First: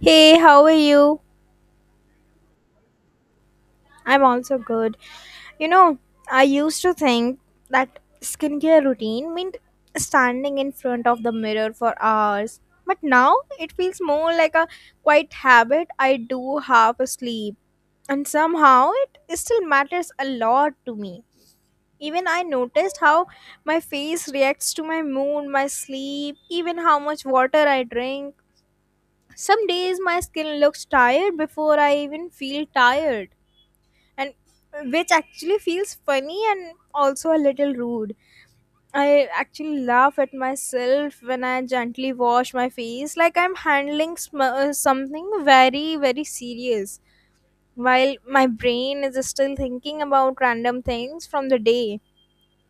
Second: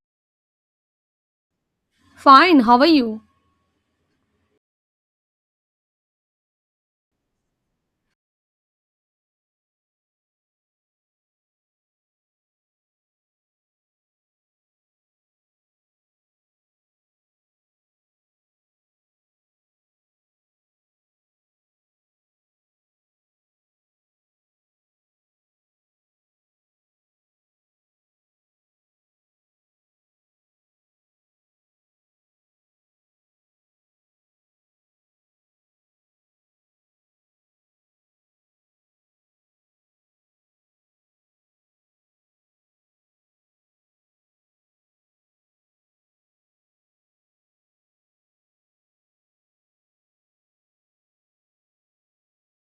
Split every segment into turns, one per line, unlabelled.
Hey, how are you?
Fine, how are you?
I'm also good. You know, I used to think that skincare routine meant standing in front of the mirror for hours. But now it feels more like a quiet habit I do half asleep. And somehow it still matters a lot to me. Even I noticed how my face reacts to my mood, my sleep, even how much water I drink. Some days my skin looks tired before I even feel tired and which actually feels funny and also a little rude. I actually laugh at myself when I gently wash my face like I'm handling something very, very serious, while my brain is still thinking about random things from the day.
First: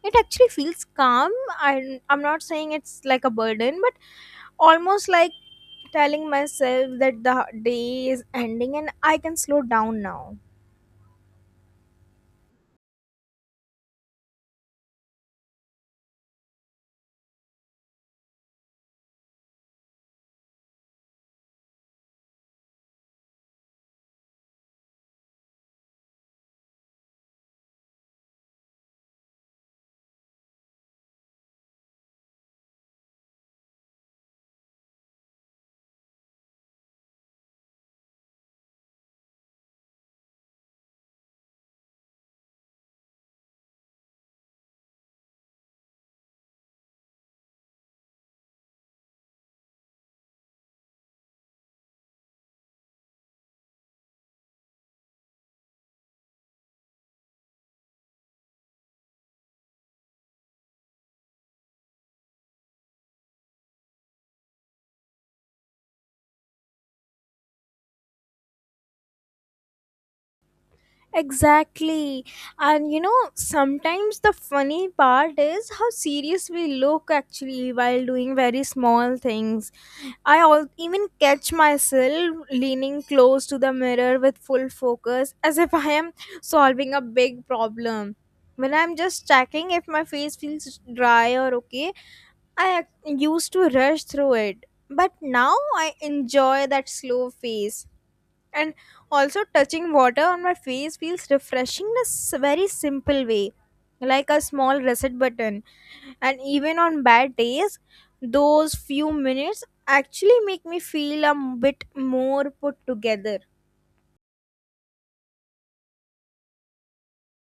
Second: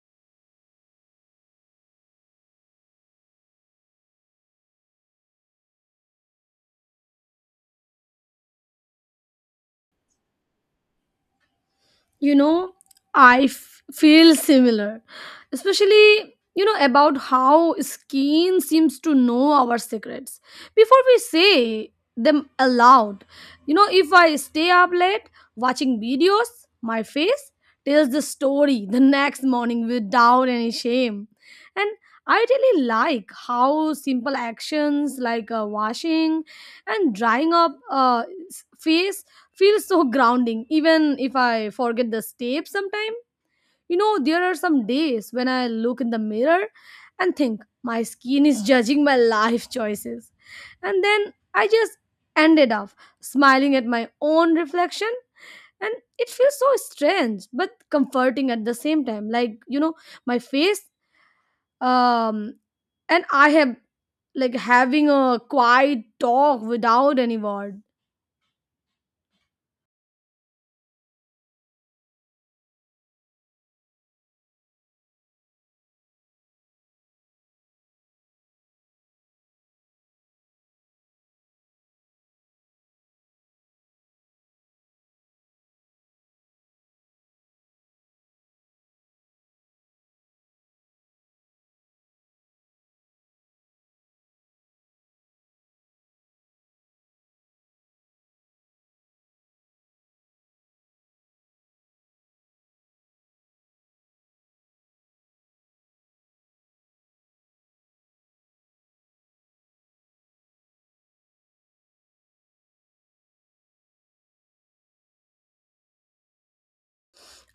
It actually feels calm. I'm not saying it's like a burden, but almost like telling myself that the day is ending and I can slow down now.
You know, I feel similar, especially, about how skin seems to know our secrets before we say them aloud. If I stay up late watching videos, my face tells the story the next morning without any shame. And I really like how simple actions like washing and drying up face feels so grounding even if I forget the steps sometime. There are some days when I look in the mirror and think my skin is judging my life choices, and then I just ended up smiling at my own reflection, and it feels so strange but comforting at the same time, like my face um and I have, like, having a quiet talk without any word.
Exactly. And you know, sometimes the funny part is how serious we look actually while doing very small things. I all even catch myself leaning close to the mirror with full focus as if I am solving a big problem. When I'm just checking if my face feels dry or okay, used to rush through it. But now I enjoy that slow phase, and also touching water on my face feels refreshing in a very simple way, like a small reset button. And even on bad days, those few minutes actually make me feel a bit more put together.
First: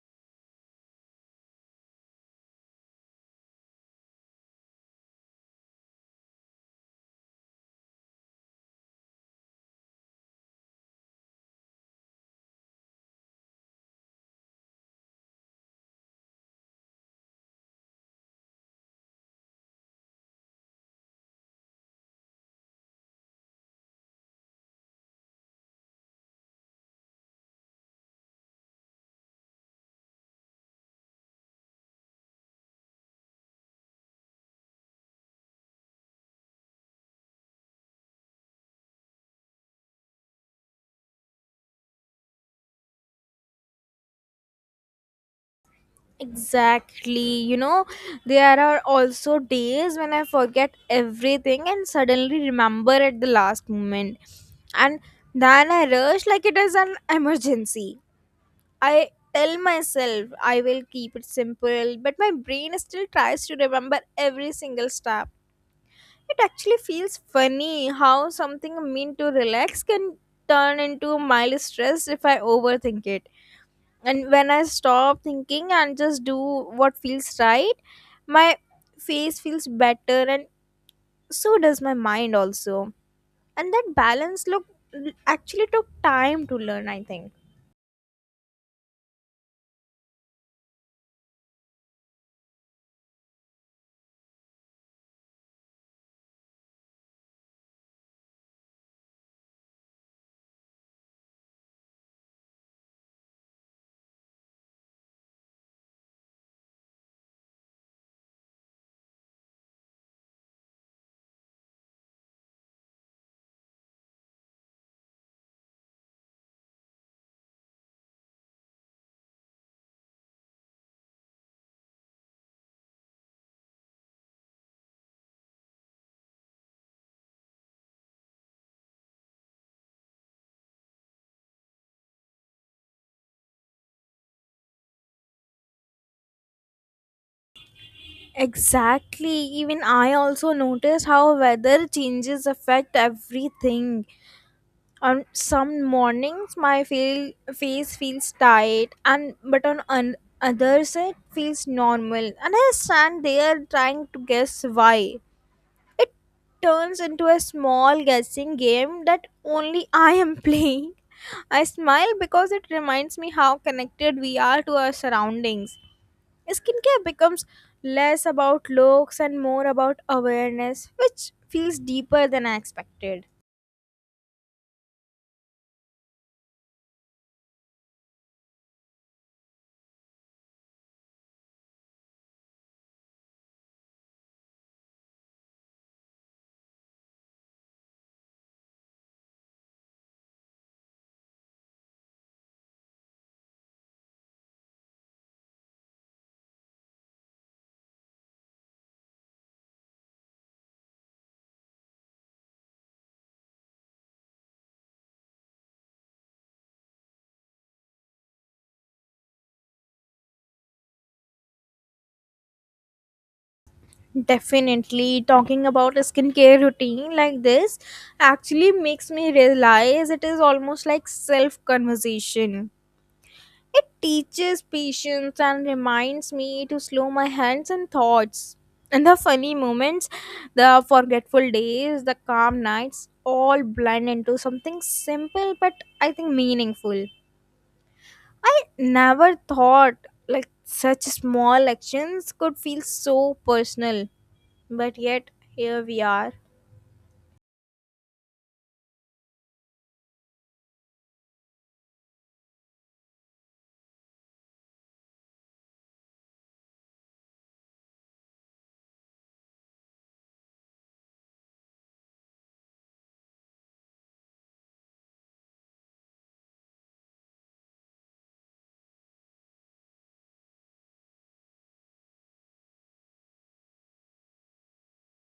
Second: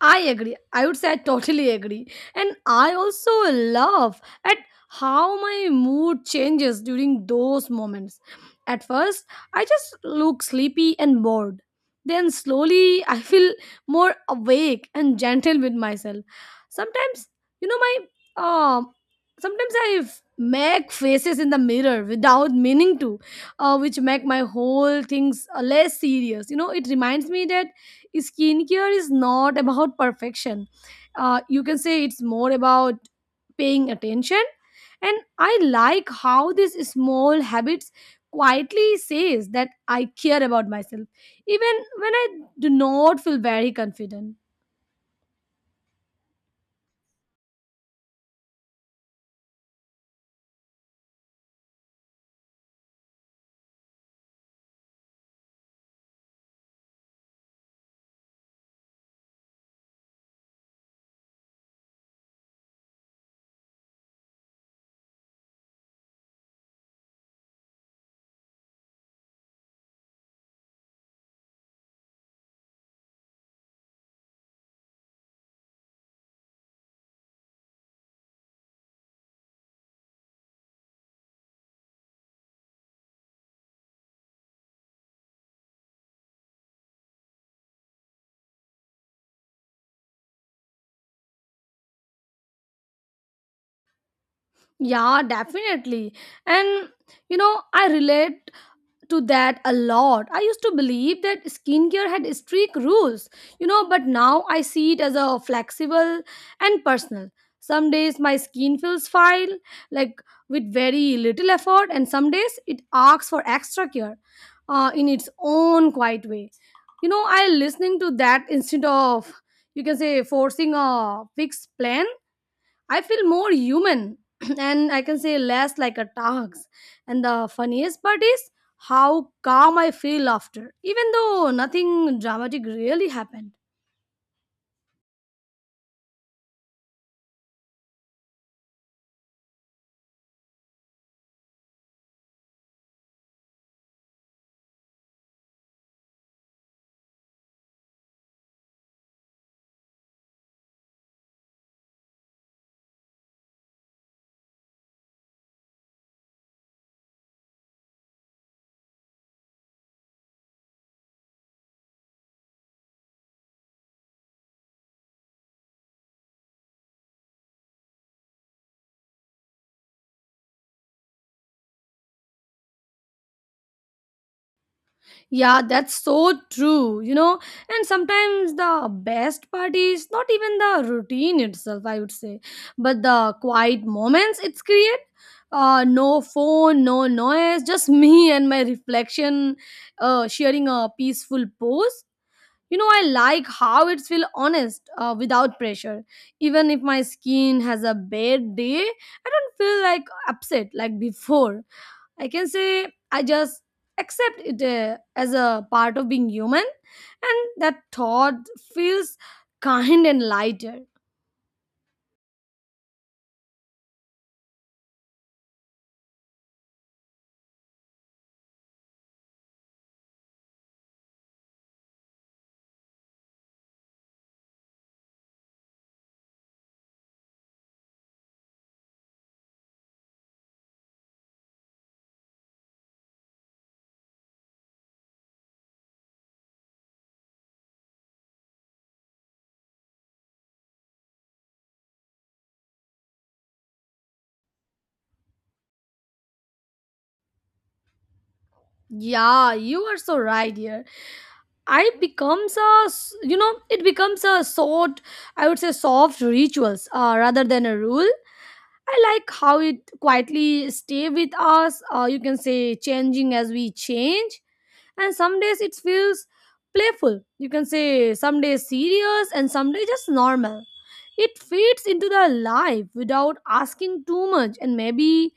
I agree. I would say I totally agree. And I also love at how my mood changes during those moments. At first, I just look sleepy and bored. Then slowly, I feel more awake and gentle with myself. Sometimes, you know, my um, sometimes I make faces in the mirror without meaning to, which make my whole things less serious. It reminds me that skincare is not about perfection. You can say it's more about paying attention. And I like how this small habits quietly says that I care about myself, even when I do not feel very confident.
Exactly. You know, there are also days when I forget everything and suddenly remember at the last moment, and then I rush like it is an emergency. I tell myself I will keep it simple, but my brain still tries to remember every single step. It actually feels funny how something meant to relax can turn into mild stress if I overthink it. And when I stop thinking and just do what feels right, my face feels better, and so does my mind also. And that balance look actually took time to learn, I think.
Yeah, definitely. And I relate to that a lot. I used to believe that skincare had strict rules, but now I see it as a flexible and personal. Some days my skin feels fine, like with very little effort, and some days it asks for extra care, in its own quiet way. I listening to that instead of you can say forcing a fixed plan. I feel more human and I can say less like a task. And the funniest part is how calm I feel after, even though nothing dramatic really happened.
Exactly. Even I also notice how weather changes affect everything. On some mornings, my face feels tight, and but on others, it feels normal. And I stand there trying to guess why. It turns into a small guessing game that only I am playing. I smile because it reminds me how connected we are to our surroundings. Skincare becomes less about looks and more about awareness, which feels deeper than I expected.
Yeah, that's so true. And sometimes the best part is not even the routine itself, I would say, but the quiet moments it's create. No phone, no noise, just me and my reflection, sharing a peaceful pose. I like how it's feel honest, without pressure, even if my skin has a bad day I don't feel like upset like before. I can say I just accept it, as a part of being human, and that thought feels kind and lighter.
Definitely, talking about a skincare routine like this actually makes me realize it is almost like self conversation. It teaches patience and reminds me to slow my hands and thoughts. And the funny moments, the forgetful days, the calm nights all blend into something simple but, I think, meaningful. I never thought like such small actions could feel so personal, but yet here we are.
Yeah, you are so right here. I becomes a s- you know it becomes a sort, I would say, soft rituals, rather than a rule. I like how it quietly stay with us. You can say changing as we change, and some days it feels playful. You can say some days serious and some days just normal. It fits into the life without asking too much, and maybe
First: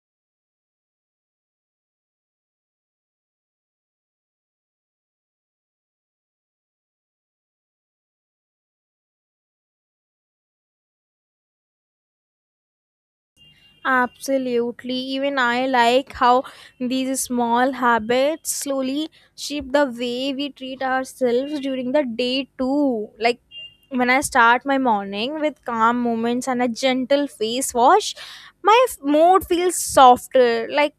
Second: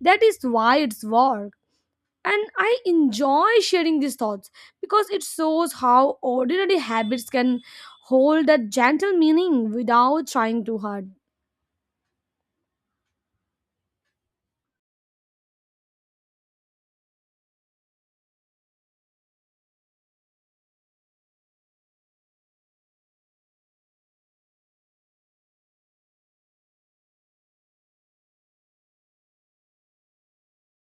that is why it's work. And I enjoy sharing these thoughts because it shows how ordinary habits can hold that gentle meaning without trying too hard.
Absolutely. Even I like how these small habits slowly shape the way we treat ourselves during the day, too. Like when I start my morning with calm moments and a gentle face wash, my mood feels softer. Like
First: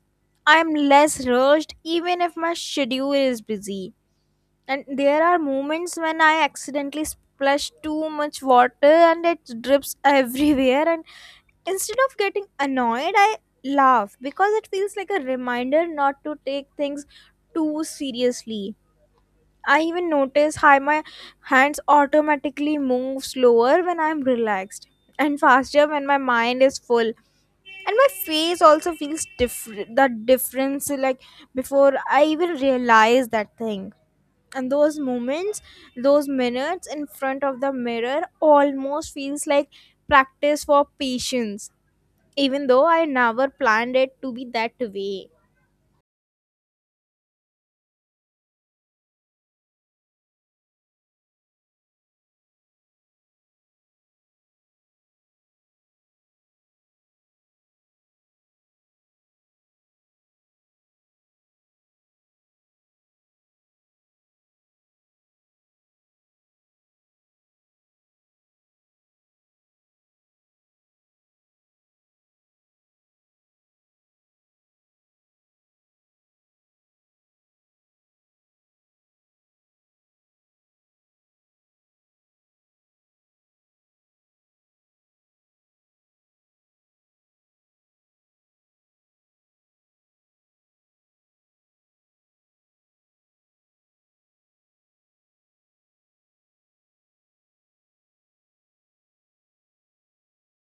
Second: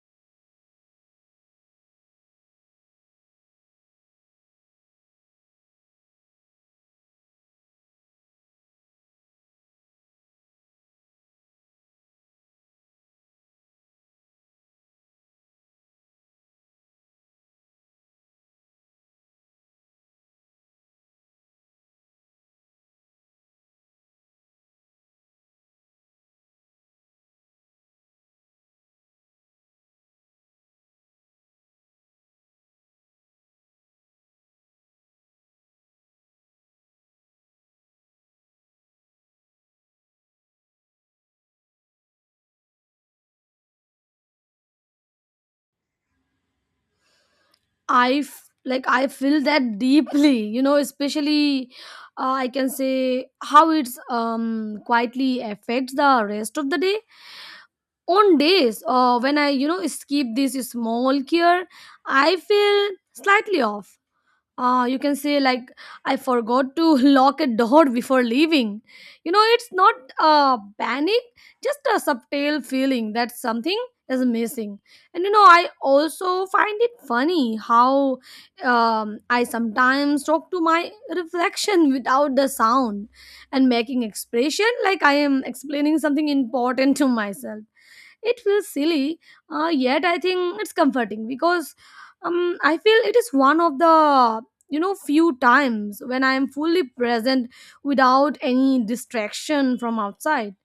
I'm less rushed, even if my schedule is busy. And there are moments when I accidentally splash too much water and it drips everywhere, and instead of getting annoyed I laugh because it feels like a reminder not to take things too seriously. I even notice how my hands automatically move slower when I'm relaxed and faster when my mind is full, and my face also feels different that difference like before I even realize that thing. And those moments, those minutes in front of the mirror almost feels like practice for patience, even though I never planned it to be that way.
I like I feel that deeply, especially, I can say how it's quietly affects the rest of the day. On days, when I skip this small cure, I feel slightly off, you can say like I forgot to lock a door before leaving. It's not, panic, just a subtle feeling that something is missing. And I also find it funny how, I sometimes talk to my reflection without the sound and making expression like I am explaining something important to myself. It feels silly, yet I think it's comforting because, I feel it is one of the few times when I am fully present without any distraction from outside.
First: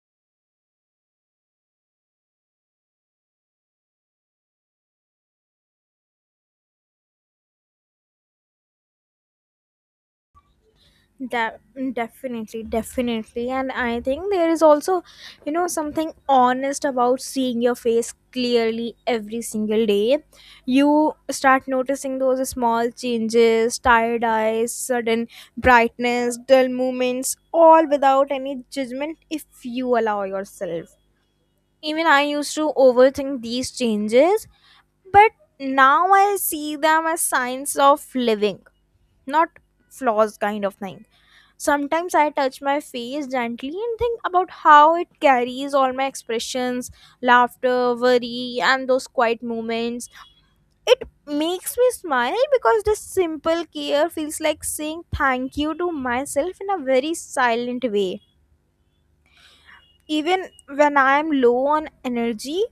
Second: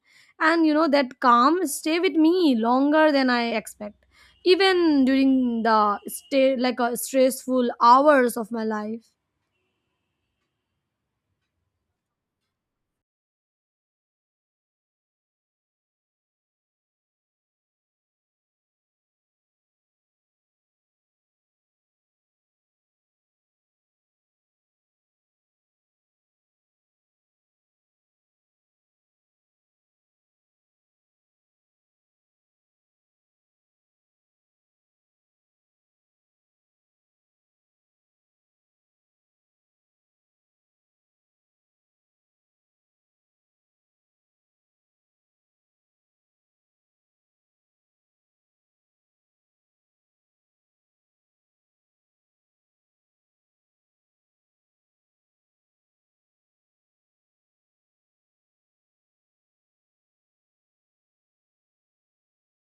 And that calm stay with me longer than I expect, even during the stay like, stressful hours of my life.
De- definitely, and I think there is also, you know, something honest about seeing your face clearly every single day. You start noticing those small changes, tired eyes, sudden brightness, dull moments, all without any judgment if you allow yourself. Even I used to overthink these changes, but now I see them as signs of living, not flaws kind of thing. Sometimes I touch my face gently and think about how it carries all my expressions, laughter, worry, and those quiet moments. It makes me smile because this simple care feels like saying thank you to myself in a very silent way. Even when I am low on energy,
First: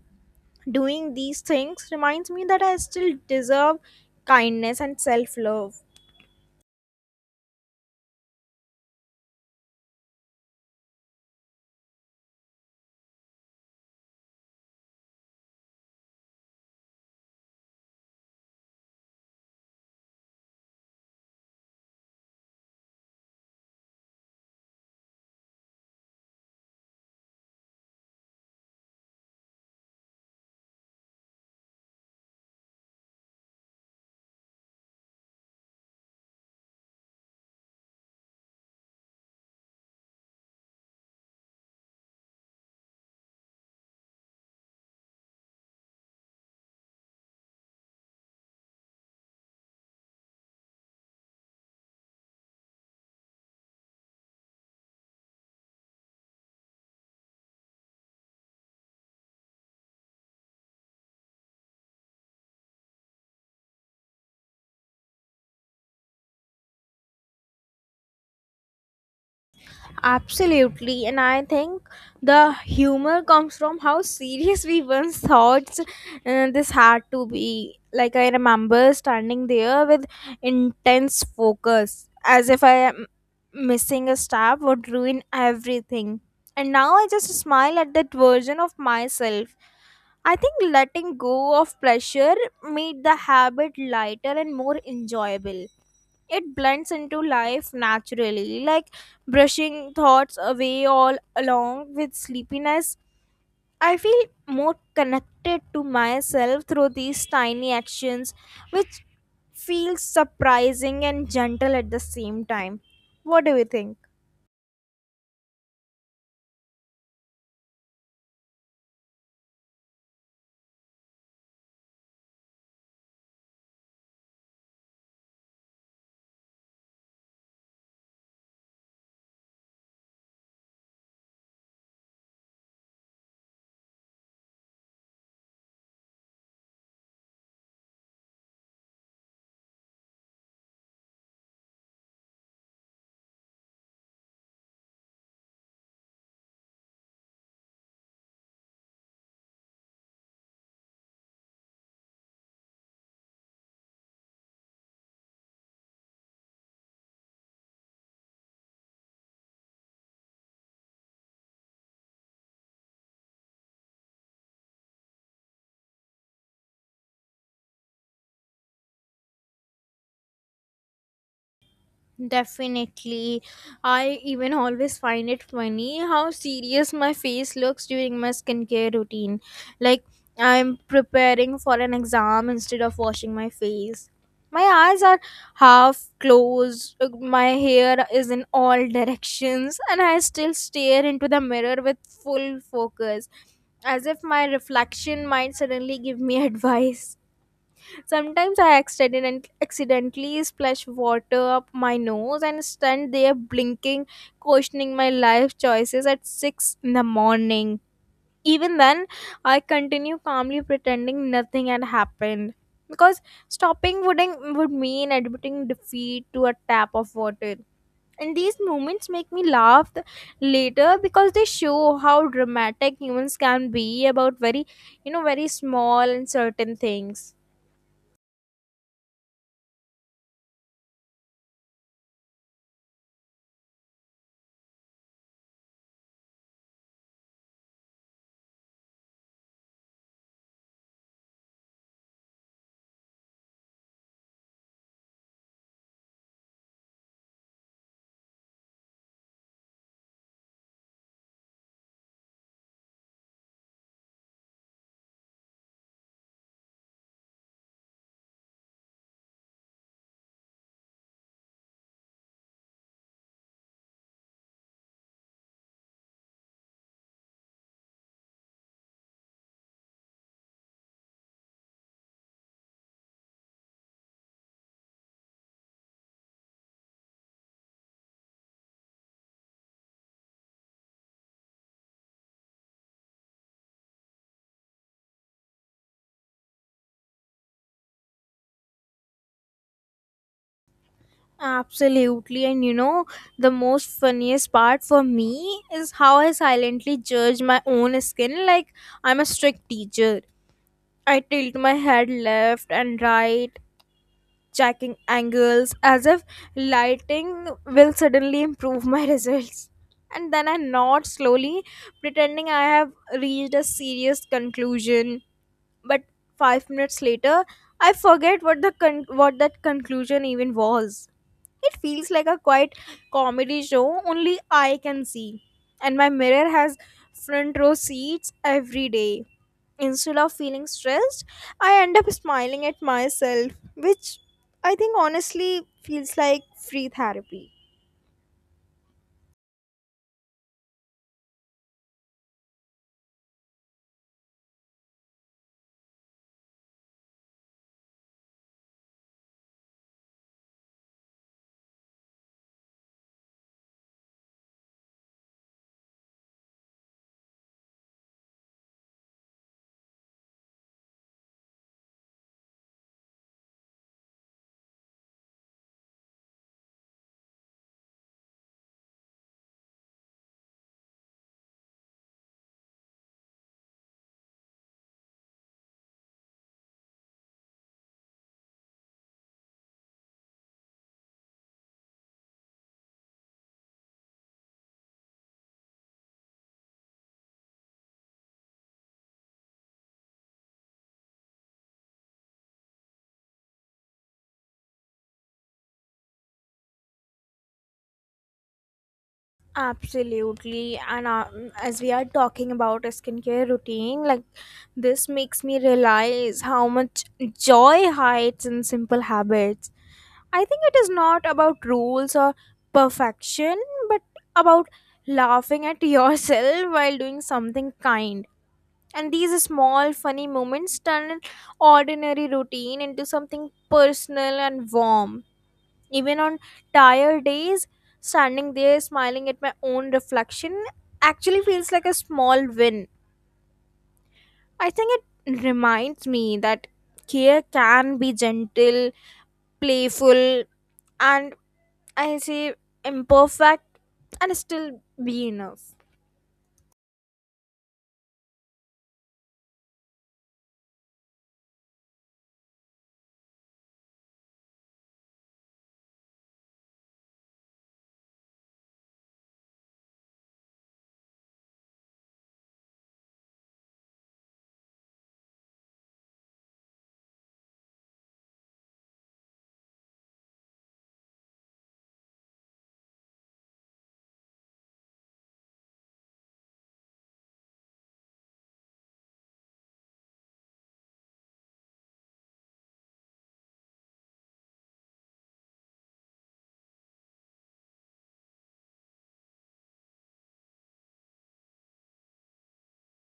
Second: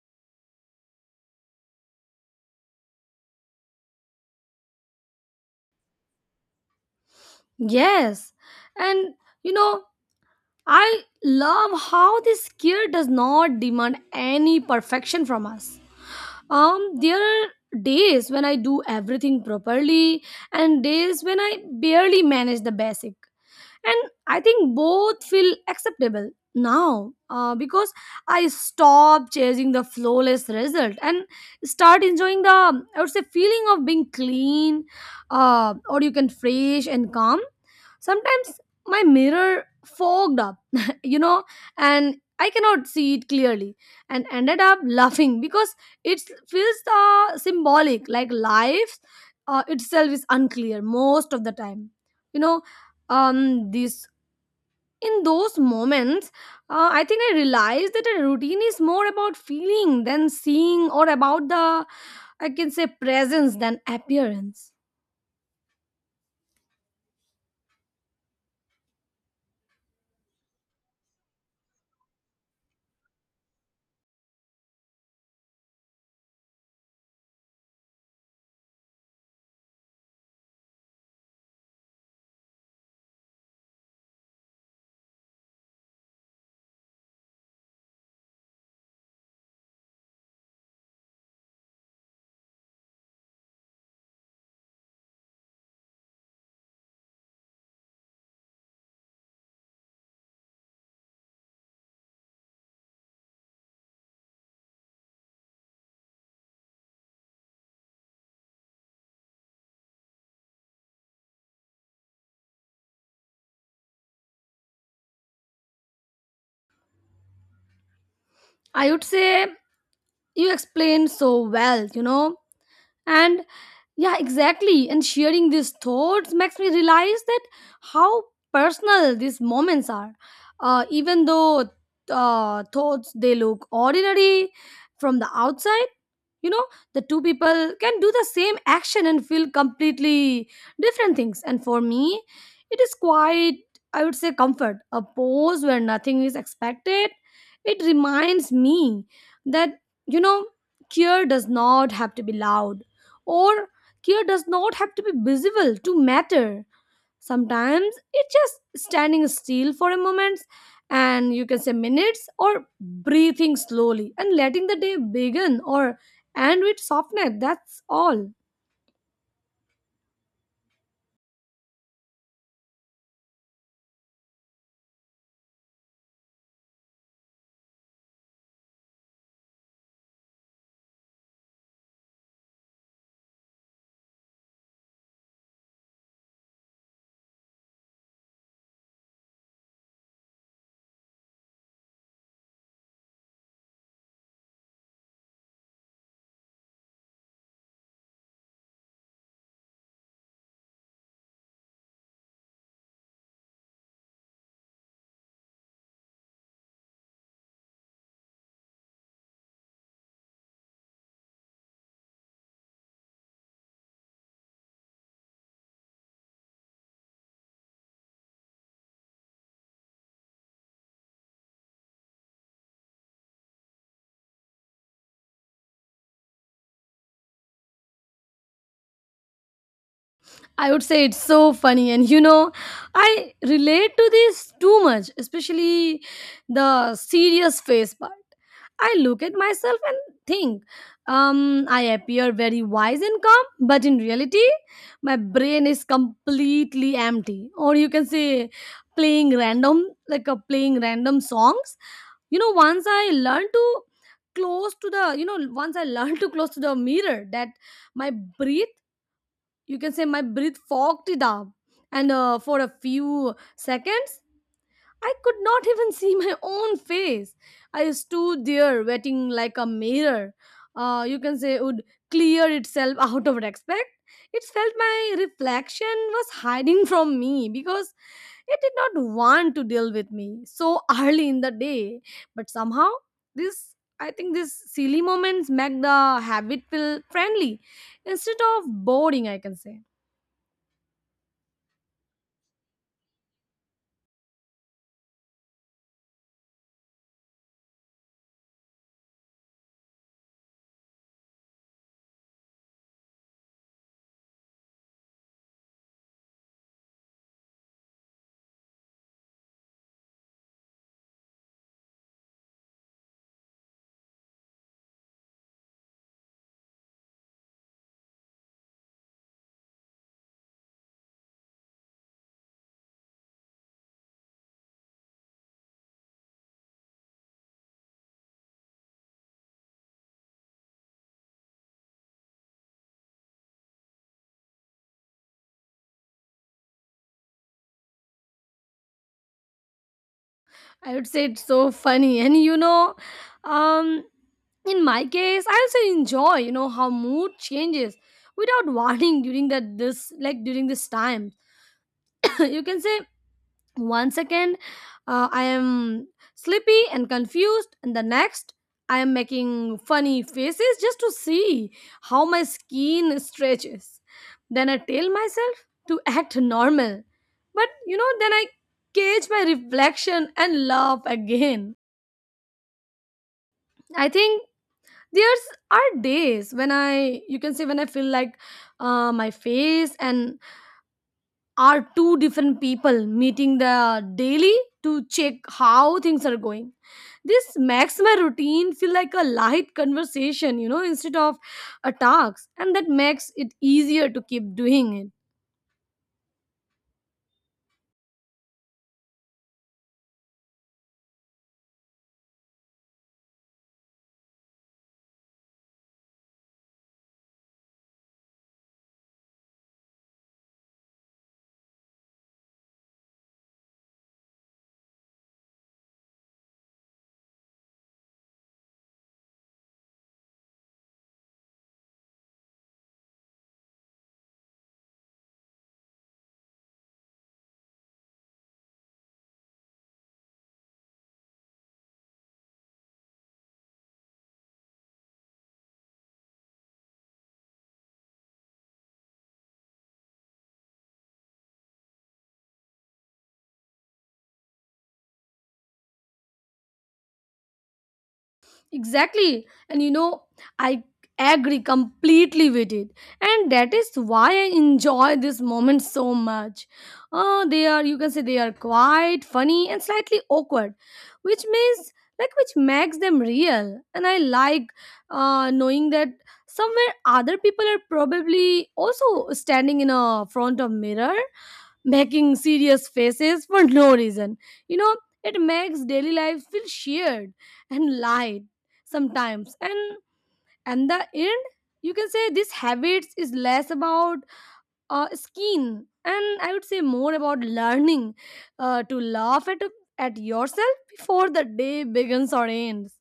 doing these things reminds me that I still deserve kindness and self love.
Yes, and you know I love how this skill does not demand any perfection from us. There are days when I do everything properly and days when I barely manage the basic. And I think both feel acceptable now, because I stop chasing the flawless result and start enjoying the, I would say, feeling of being clean, or you can fresh and calm. Sometimes my mirror fogged up, you know, and I cannot see it clearly and ended up laughing because it feels, symbolic, like life, itself is unclear most of the time. You know, this in those moments, I think I realized that a routine is more about feeling than seeing or about the I can say presence than appearance.
Absolutely, and I think the humor comes from how serious we once thought this had to be. Like, I remember standing there with intense focus, as if I am missing a step would ruin everything. And now I just smile at that version of myself. I think letting go of pleasure made the habit lighter and more enjoyable. It blends into life naturally, like brushing thoughts away all along with sleepiness. I feel more connected to myself through these tiny actions, which feels surprising and gentle at the same time. What do you think?
I would say you explained so well. And yeah, exactly. And sharing these thoughts makes me realize that how personal these moments are. Even though, thoughts they look ordinary from the outside, you know, the two people can do the same action and feel completely different things. And for me, it is quite, I would say, comfort. A pause where nothing is expected. It reminds me that, you know, care does not have to be loud or care does not have to be visible to matter. Sometimes it's just standing still for a moment and you can say minutes or breathing slowly and letting the day begin or end with softness. That's all.
Definitely. I even always find it funny how serious my face looks during my skincare routine. Like, I'm preparing for an exam instead of washing my face. My eyes are half closed, my hair is in all directions, and I still stare into the mirror with full focus, as if my reflection might suddenly give me advice. Sometimes I accidentally splash water up my nose and stand there blinking, questioning my life choices at 6 in the morning. Even then, I continue calmly pretending nothing had happened. Because stopping wouldn't, would mean admitting defeat to a tap of water. And these moments make me laugh later because they show how dramatic humans can be about very, you know, very small and certain things.
I would say it's so funny. And I relate to this too much, especially the serious face part. I look at myself and think, I appear very wise and calm, but in reality, my brain is completely empty. Or you can say, playing random, like, playing random songs. You know, once I learned to close to Once I learned to close to the mirror, that my breath you can say my breath fogged it up, and for a few seconds I could not even see my own face. I stood there waiting like a mirror, you can say, would clear itself out of respect. It felt my reflection was hiding from me because it did not want to deal with me so early in the day. But somehow, this I think these silly moments make the habit feel friendly instead of boring, I can say.
Absolutely, and you know, the most funniest part for me is how I silently judge my own skin like I'm a strict teacher. I tilt my head left and right, checking angles as if lighting will suddenly improve my results. And then I nod slowly, pretending I have reached a serious conclusion. But 5 minutes later, I forget what what that conclusion even was. It feels like a quiet comedy show only I can see. And my mirror has front row seats every day. Instead of feeling stressed, I end up smiling at myself, which I think honestly feels like free therapy.
I would say it's so funny. And um, in my case, I also enjoy, how mood changes without warning during this time. You can say one second, I am sleepy and confused, and the next I am making funny faces just to see how my skin stretches. Then I tell myself to act normal, but then I cage my reflection and laugh again. I think there's are days when I you can say when I feel like, my face and are two different people meeting the daily to check how things are going. This makes my routine feel like a light conversation, instead of a task, and that makes it easier to keep doing it.
Absolutely, and as we are talking about a skincare routine, like this makes me realize how much joy hides in simple habits. I think it is not about rules or perfection, but about laughing at yourself while doing something kind. And these small, funny moments turn an ordinary routine into something personal and warm. Even on tired days, standing there smiling at my own reflection actually feels like a small win. I think it reminds me that care can be gentle, playful, and I say imperfect, and still be enough.
Exactly. And I agree completely with it. And that is why I enjoy this moment so much. They are, you can say, they are quiet, funny, and slightly awkward, which means, which makes them real. And I like, knowing that somewhere other people are probably also standing in a front of mirror making serious faces for no reason. You know, it makes daily life feel shared and light sometimes. And the end, you can say this habits is less about, skin and I would say more about learning, to laugh at yourself before the day begins or ends.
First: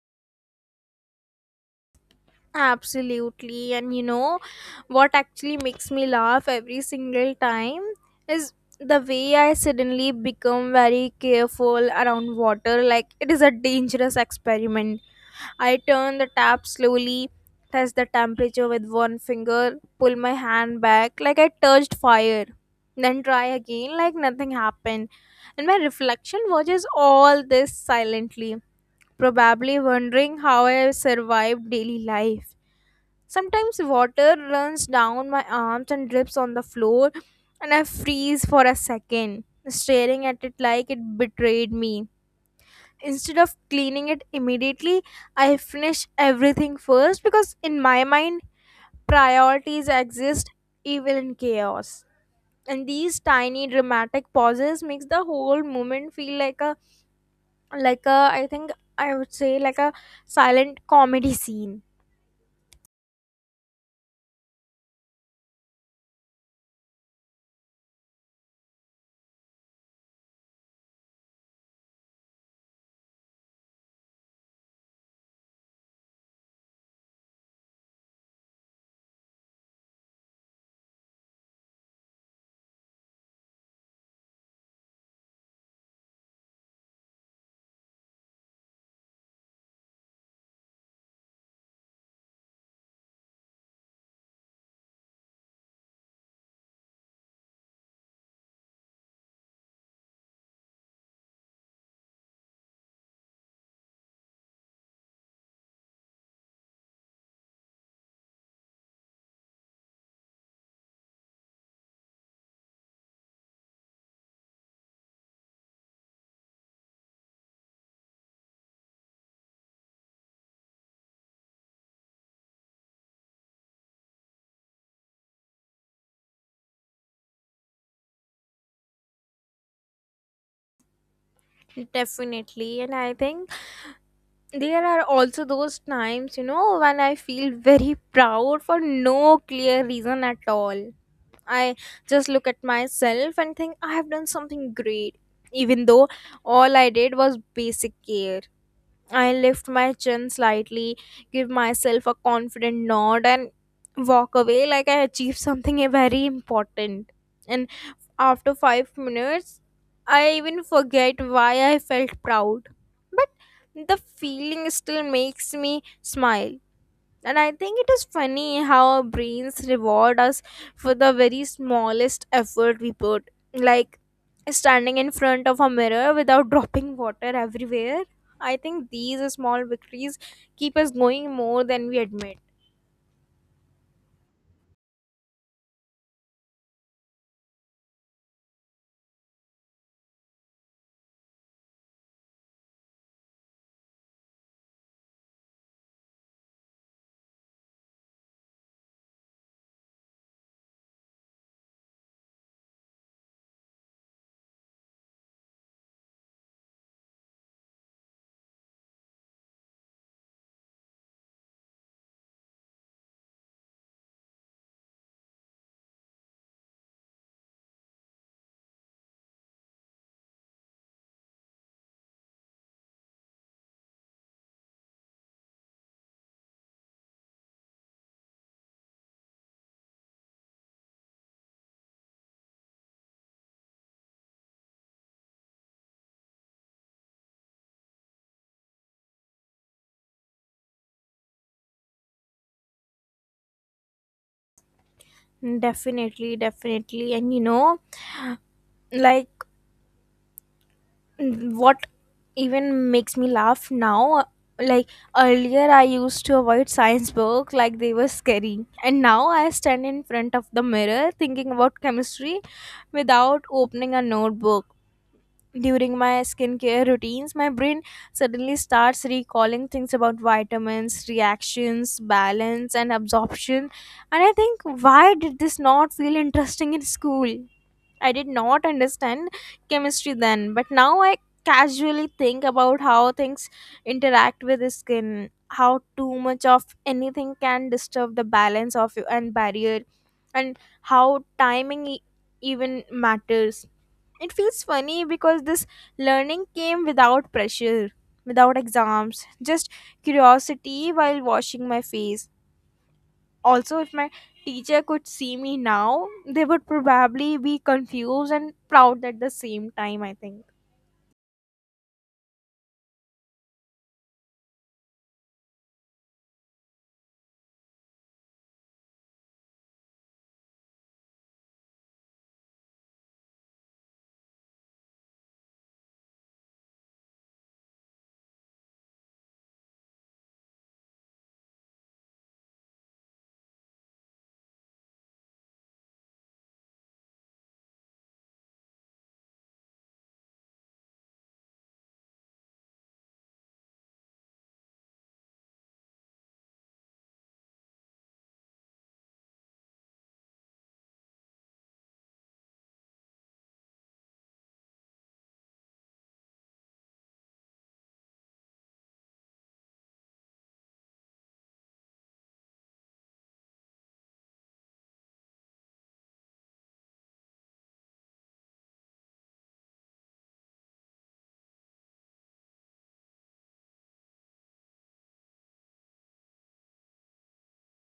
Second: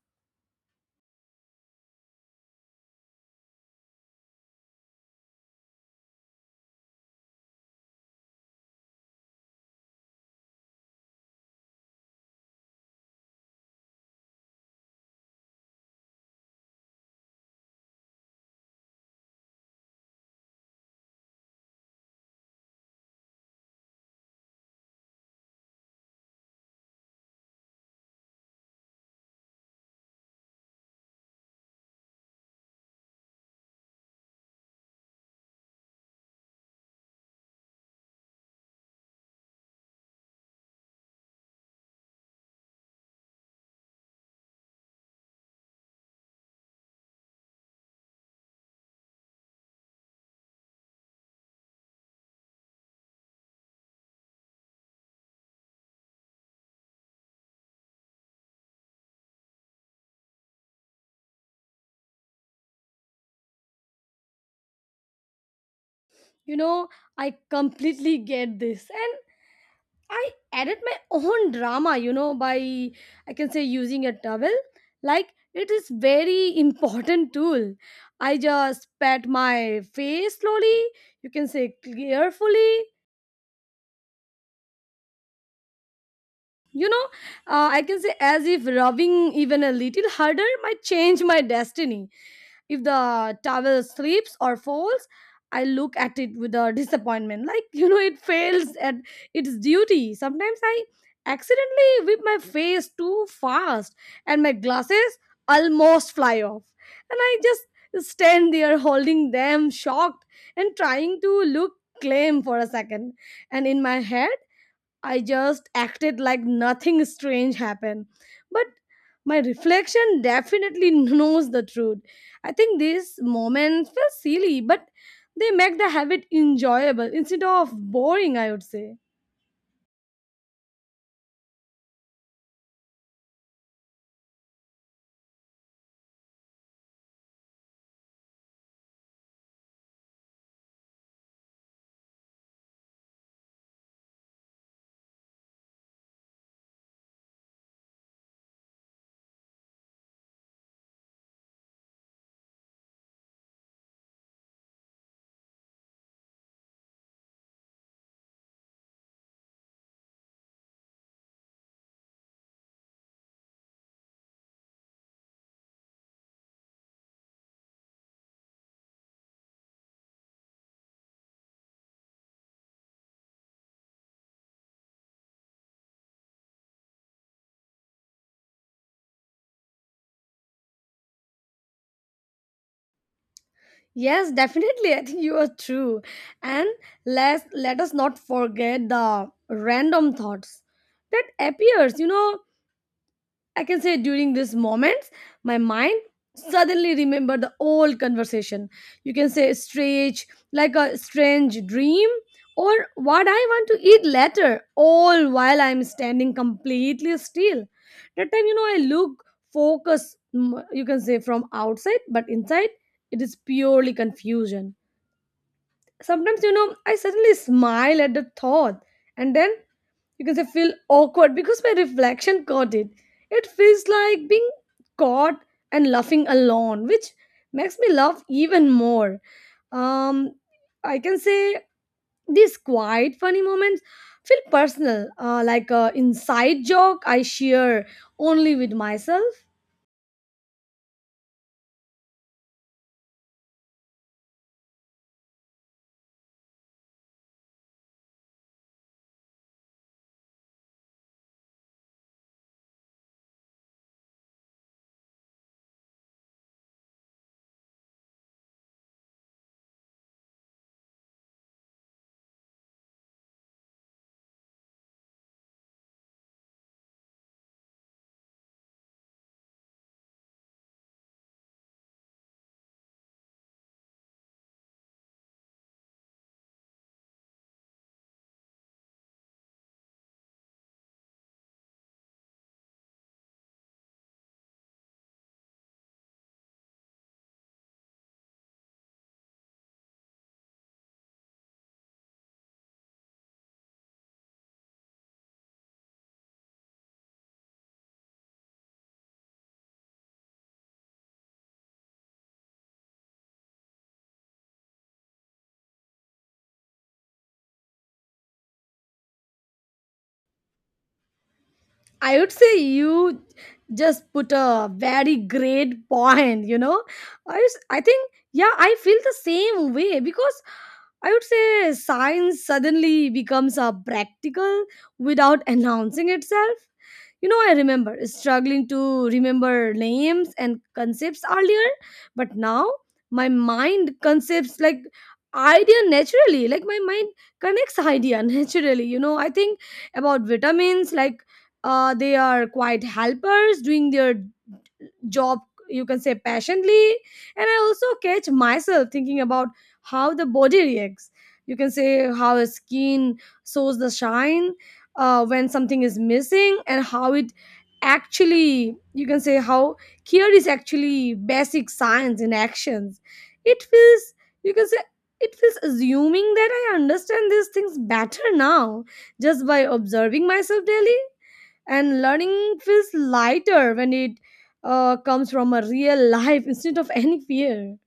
Absolutely. And you know what actually makes me laugh every single time is the way I suddenly become very careful around water, like it is a dangerous experiment. I turn the tap slowly, test the temperature with one finger, pull my hand back like I touched fire, then try again like nothing happened. And my reflection watches all this silently, probably wondering how I survived daily life. Sometimes water runs down my arms and drips on the floor, and I freeze for a second, staring at it like it betrayed me. Instead of cleaning it immediately, I finish everything first because in my mind priorities exist even in chaos. And these tiny dramatic pauses makes the whole moment feel like a, like a, I think, I would say, like a silent comedy scene.
You know, I completely get this. And. I added my own drama, by I can say using a towel. Like it is very important tool. I just pat my face slowly. You can say carefully, you know I can say as if rubbing even a little harder might change my destiny. If the towel slips or falls, I look at it with a disappointment, like, it fails at its duty. Sometimes I accidentally whip my face too fast, and my glasses almost fly off, and I just stand there holding them shocked and trying to look calm for a second. And in my head, I just acted like nothing strange happened. But my reflection definitely knows the truth. I think these moments feel silly, but they make the habit enjoyable instead of boring, I would say.
Definitely, and I think there are also those times, you know, when I feel very proud for no clear reason at all. I just look at myself and think I have done something great, even though all I did was basic care. I lift my chin slightly, give myself a confident nod, and walk away like I achieved something very important. And after 5 minutes, I even forget why I felt proud. But the feeling still makes me smile, and I think it is funny how our brains reward us for the very smallest effort we put, like standing in front of a mirror without dropping water everywhere. I think these small victories keep us going more than we admit.
Yes, definitely. I think you are true. And let us not forget the random thoughts that appears, I can say during these moments, my mind suddenly remember the old conversation. You can say strange, like a strange dream, or what I want to eat later, all while I'm standing completely still. That time, you know, I look focus. You can say from outside, but inside it is purely confusion. Sometimes, you know, I suddenly smile at the thought, and then because I feel awkward because my reflection caught it. It feels like being caught and laughing alone, which makes me laugh even more. Um, I can say these quiet, funny moments feel personal, like a inside joke I share only with myself.
Definitely. And you know, like, what even makes me laugh now, like, earlier I used to avoid science book like they were scary, and now I stand in front of the mirror thinking about chemistry without opening a notebook. During my skincare routines my brain suddenly starts recalling things about vitamins, reactions, balance and absorption, and I think why did this not feel interesting in school. I did not understand chemistry then, but now I casually think about how things interact with the skin, how too much of anything can disturb the balance of you and barrier, and how timing even matters. It feels funny because this learning came without pressure, without exams, just curiosity while washing my face. Also, if my teacher could see me now, they would probably be confused and proud at the same time, I think.
I would say you just put a very great point, you know. I, I think, yeah, I feel the same way because I would say science suddenly becomes a practical without announcing itself. You know, I remember struggling to remember names and concepts earlier, but now my mind concepts like idea naturally. Like my mind connects idea naturally. You know, I think about vitamins like they are quite helpers doing their job you can say passionately, and I also catch myself thinking about how the body reacts. You can say how a skin shows the shine when something is missing, and how it actually, you can say, how here is actually basic science in actions. It feels, you can say, it feels assuming that I understand these things better now, just by observing myself daily, and learning feels lighter when it comes from a real life instead of any fear.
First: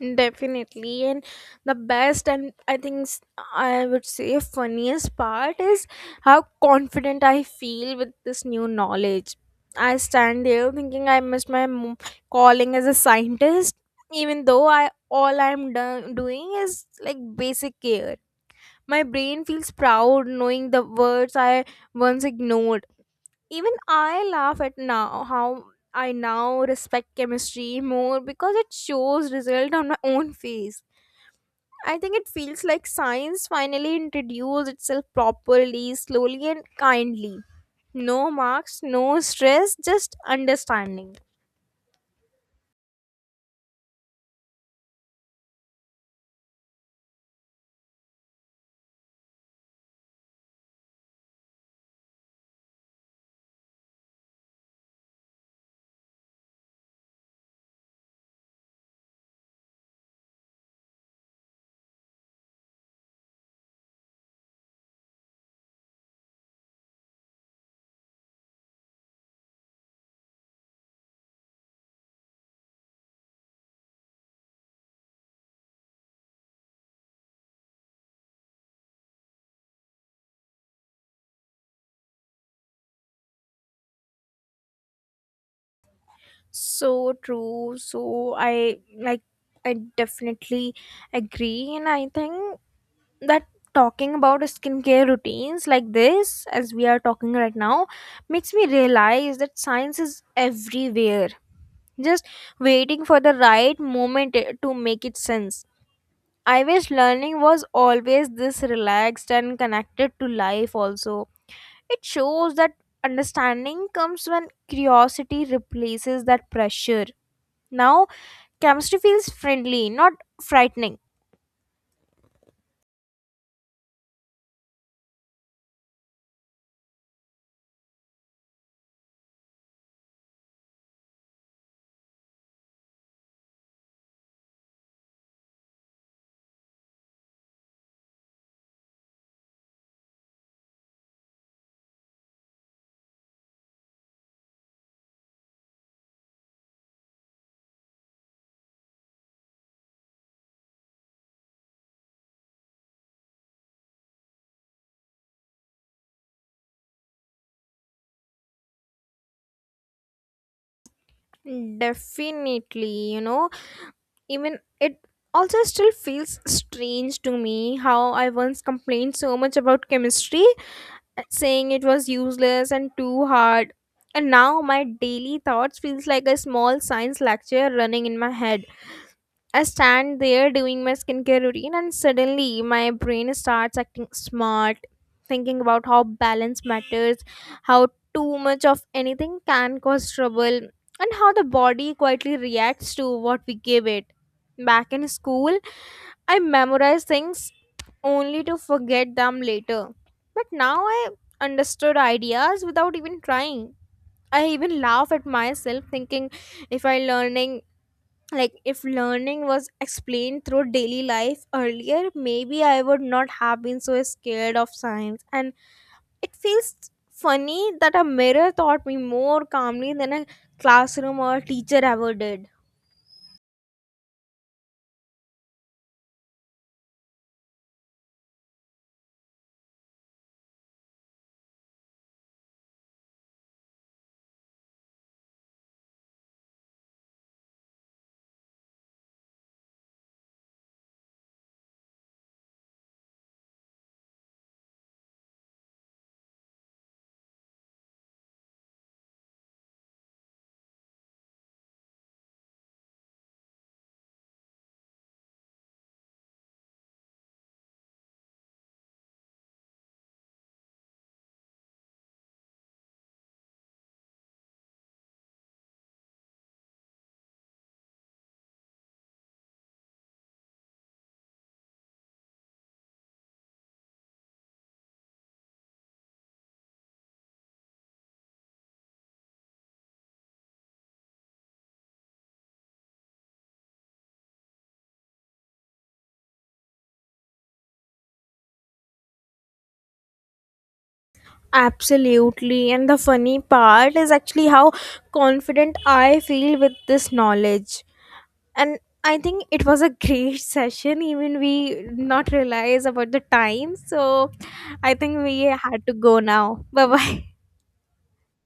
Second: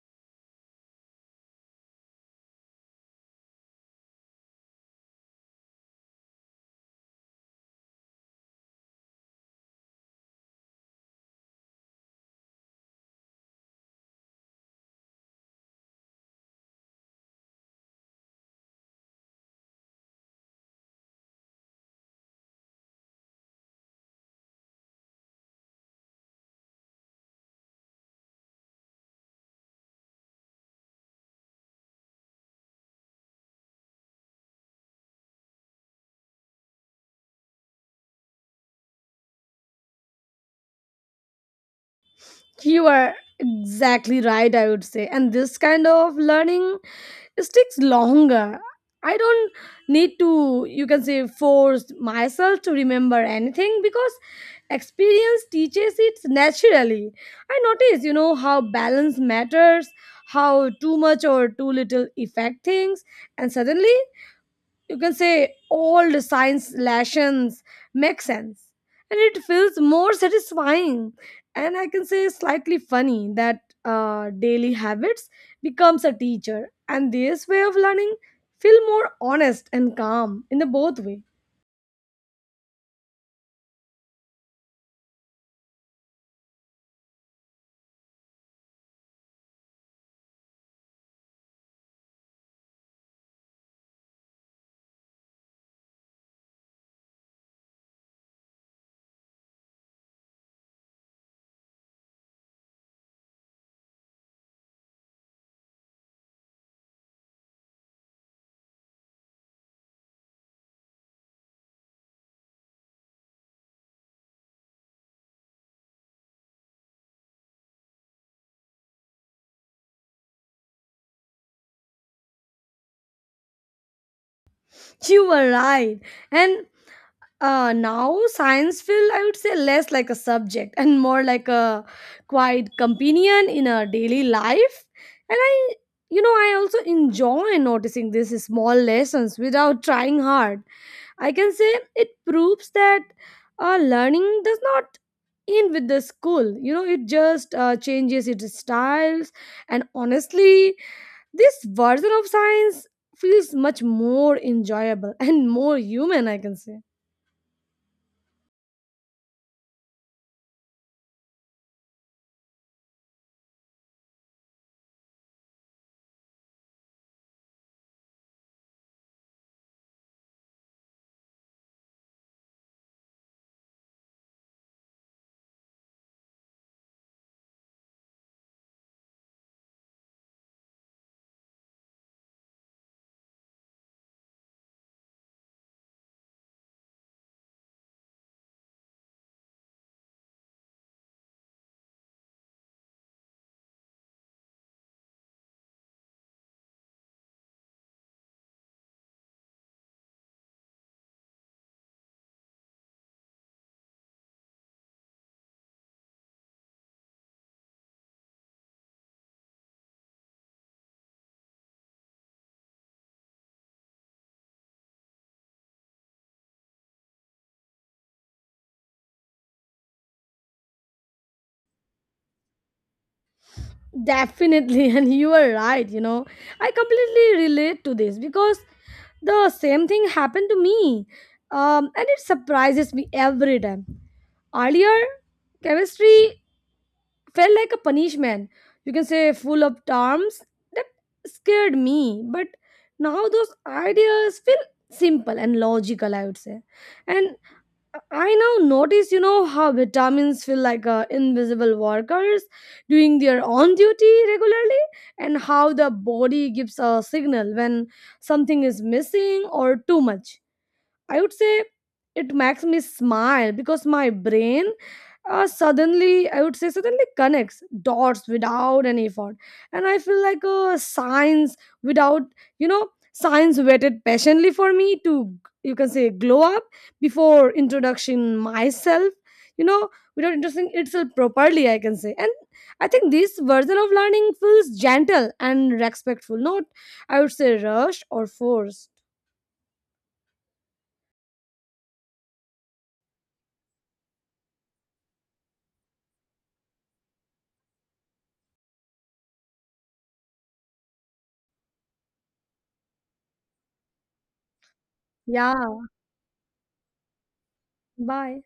Definitely, and the best, and I think, I would say, funniest part is how confident I feel with this new knowledge. I stand there thinking I missed my calling as a scientist, even though I all I'm do- doing is like basic care. My brain feels proud knowing the words I once ignored. Even I laugh at now how I now respect chemistry more because it shows result on my own face. I think it feels like science finally introduced itself properly, slowly and kindly. No marks, no stress, just understanding.
You are exactly right, I would say, and this kind of learning, it takes longer. I don't need to, you can say, force myself to remember anything because experience teaches it naturally. I notice, you know, how balance matters, how too much or too little affect things, and suddenly, you can say, old science lessons make sense. And it feels more satisfying, and I can say slightly funny that daily habits becomes a teacher, and this way of learning feel more honest and calm in the both way.
So true. So I like, I definitely agree, and I think that talking about skincare routines like this, as we are talking right now, makes me realize that science is everywhere, just waiting for the right moment to make it sense. I wish learning was always this relaxed and connected to life also. It shows that understanding comes when curiosity replaces that pressure. Now chemistry feels friendly, not frightening.
You were right, and now science feel, I would say, less like a subject and more like a quiet companion in our daily life. And I, you know, I also enjoy noticing these small lessons without trying hard. I can say it proves that learning does not in with the school. You know, it just changes its styles. And honestly, this version of science feels much more enjoyable and more human, I can say.
Definitely, you know. Even it also still feels strange to me how I once complained so much about chemistry, saying it was useless and too hard. And now my daily thoughts feels like a small science lecture running in my head. I stand there doing my skincare routine, and suddenly my brain starts acting smart, thinking about how balance matters, how too much of anything can cause trouble, and how the body quietly reacts to what we give it. Back in school, I memorized things only to forget them later. But now I understood ideas without even trying. I even laugh at myself thinking if I learning if learning was explained through daily life earlier, maybe I would not have been so scared of science. And it feels funny that a mirror taught me more calmly than a classroom or teacher ever did.
Definitely, and you are right. You know, I completely relate to this because the same thing happened to me, and it surprises me every time. Earlier, chemistry felt like a punishment. You can say full of terms that scared me, but now those ideas feel simple and logical, I would say. And I now notice, you know, how vitamins feel like invisible workers doing their own duty regularly, and how the body gives a signal when something is missing or too much. I would say it makes me smile because my brain suddenly, I would say, suddenly connects dots without any effort. And I feel like a science without, you know, science waited patiently for me to, you can say, glow up before introduction myself, you know, without introducing itself properly, I can say. And I think this version of learning feels gentle and respectful, not, I would say, rushed or forced.
Absolutely, and the funny part is actually how confident I feel with this knowledge. And I think it was a great session. Even we not realize about the time, so I think we
Yeah,
had to go now. Bye bye.
bye.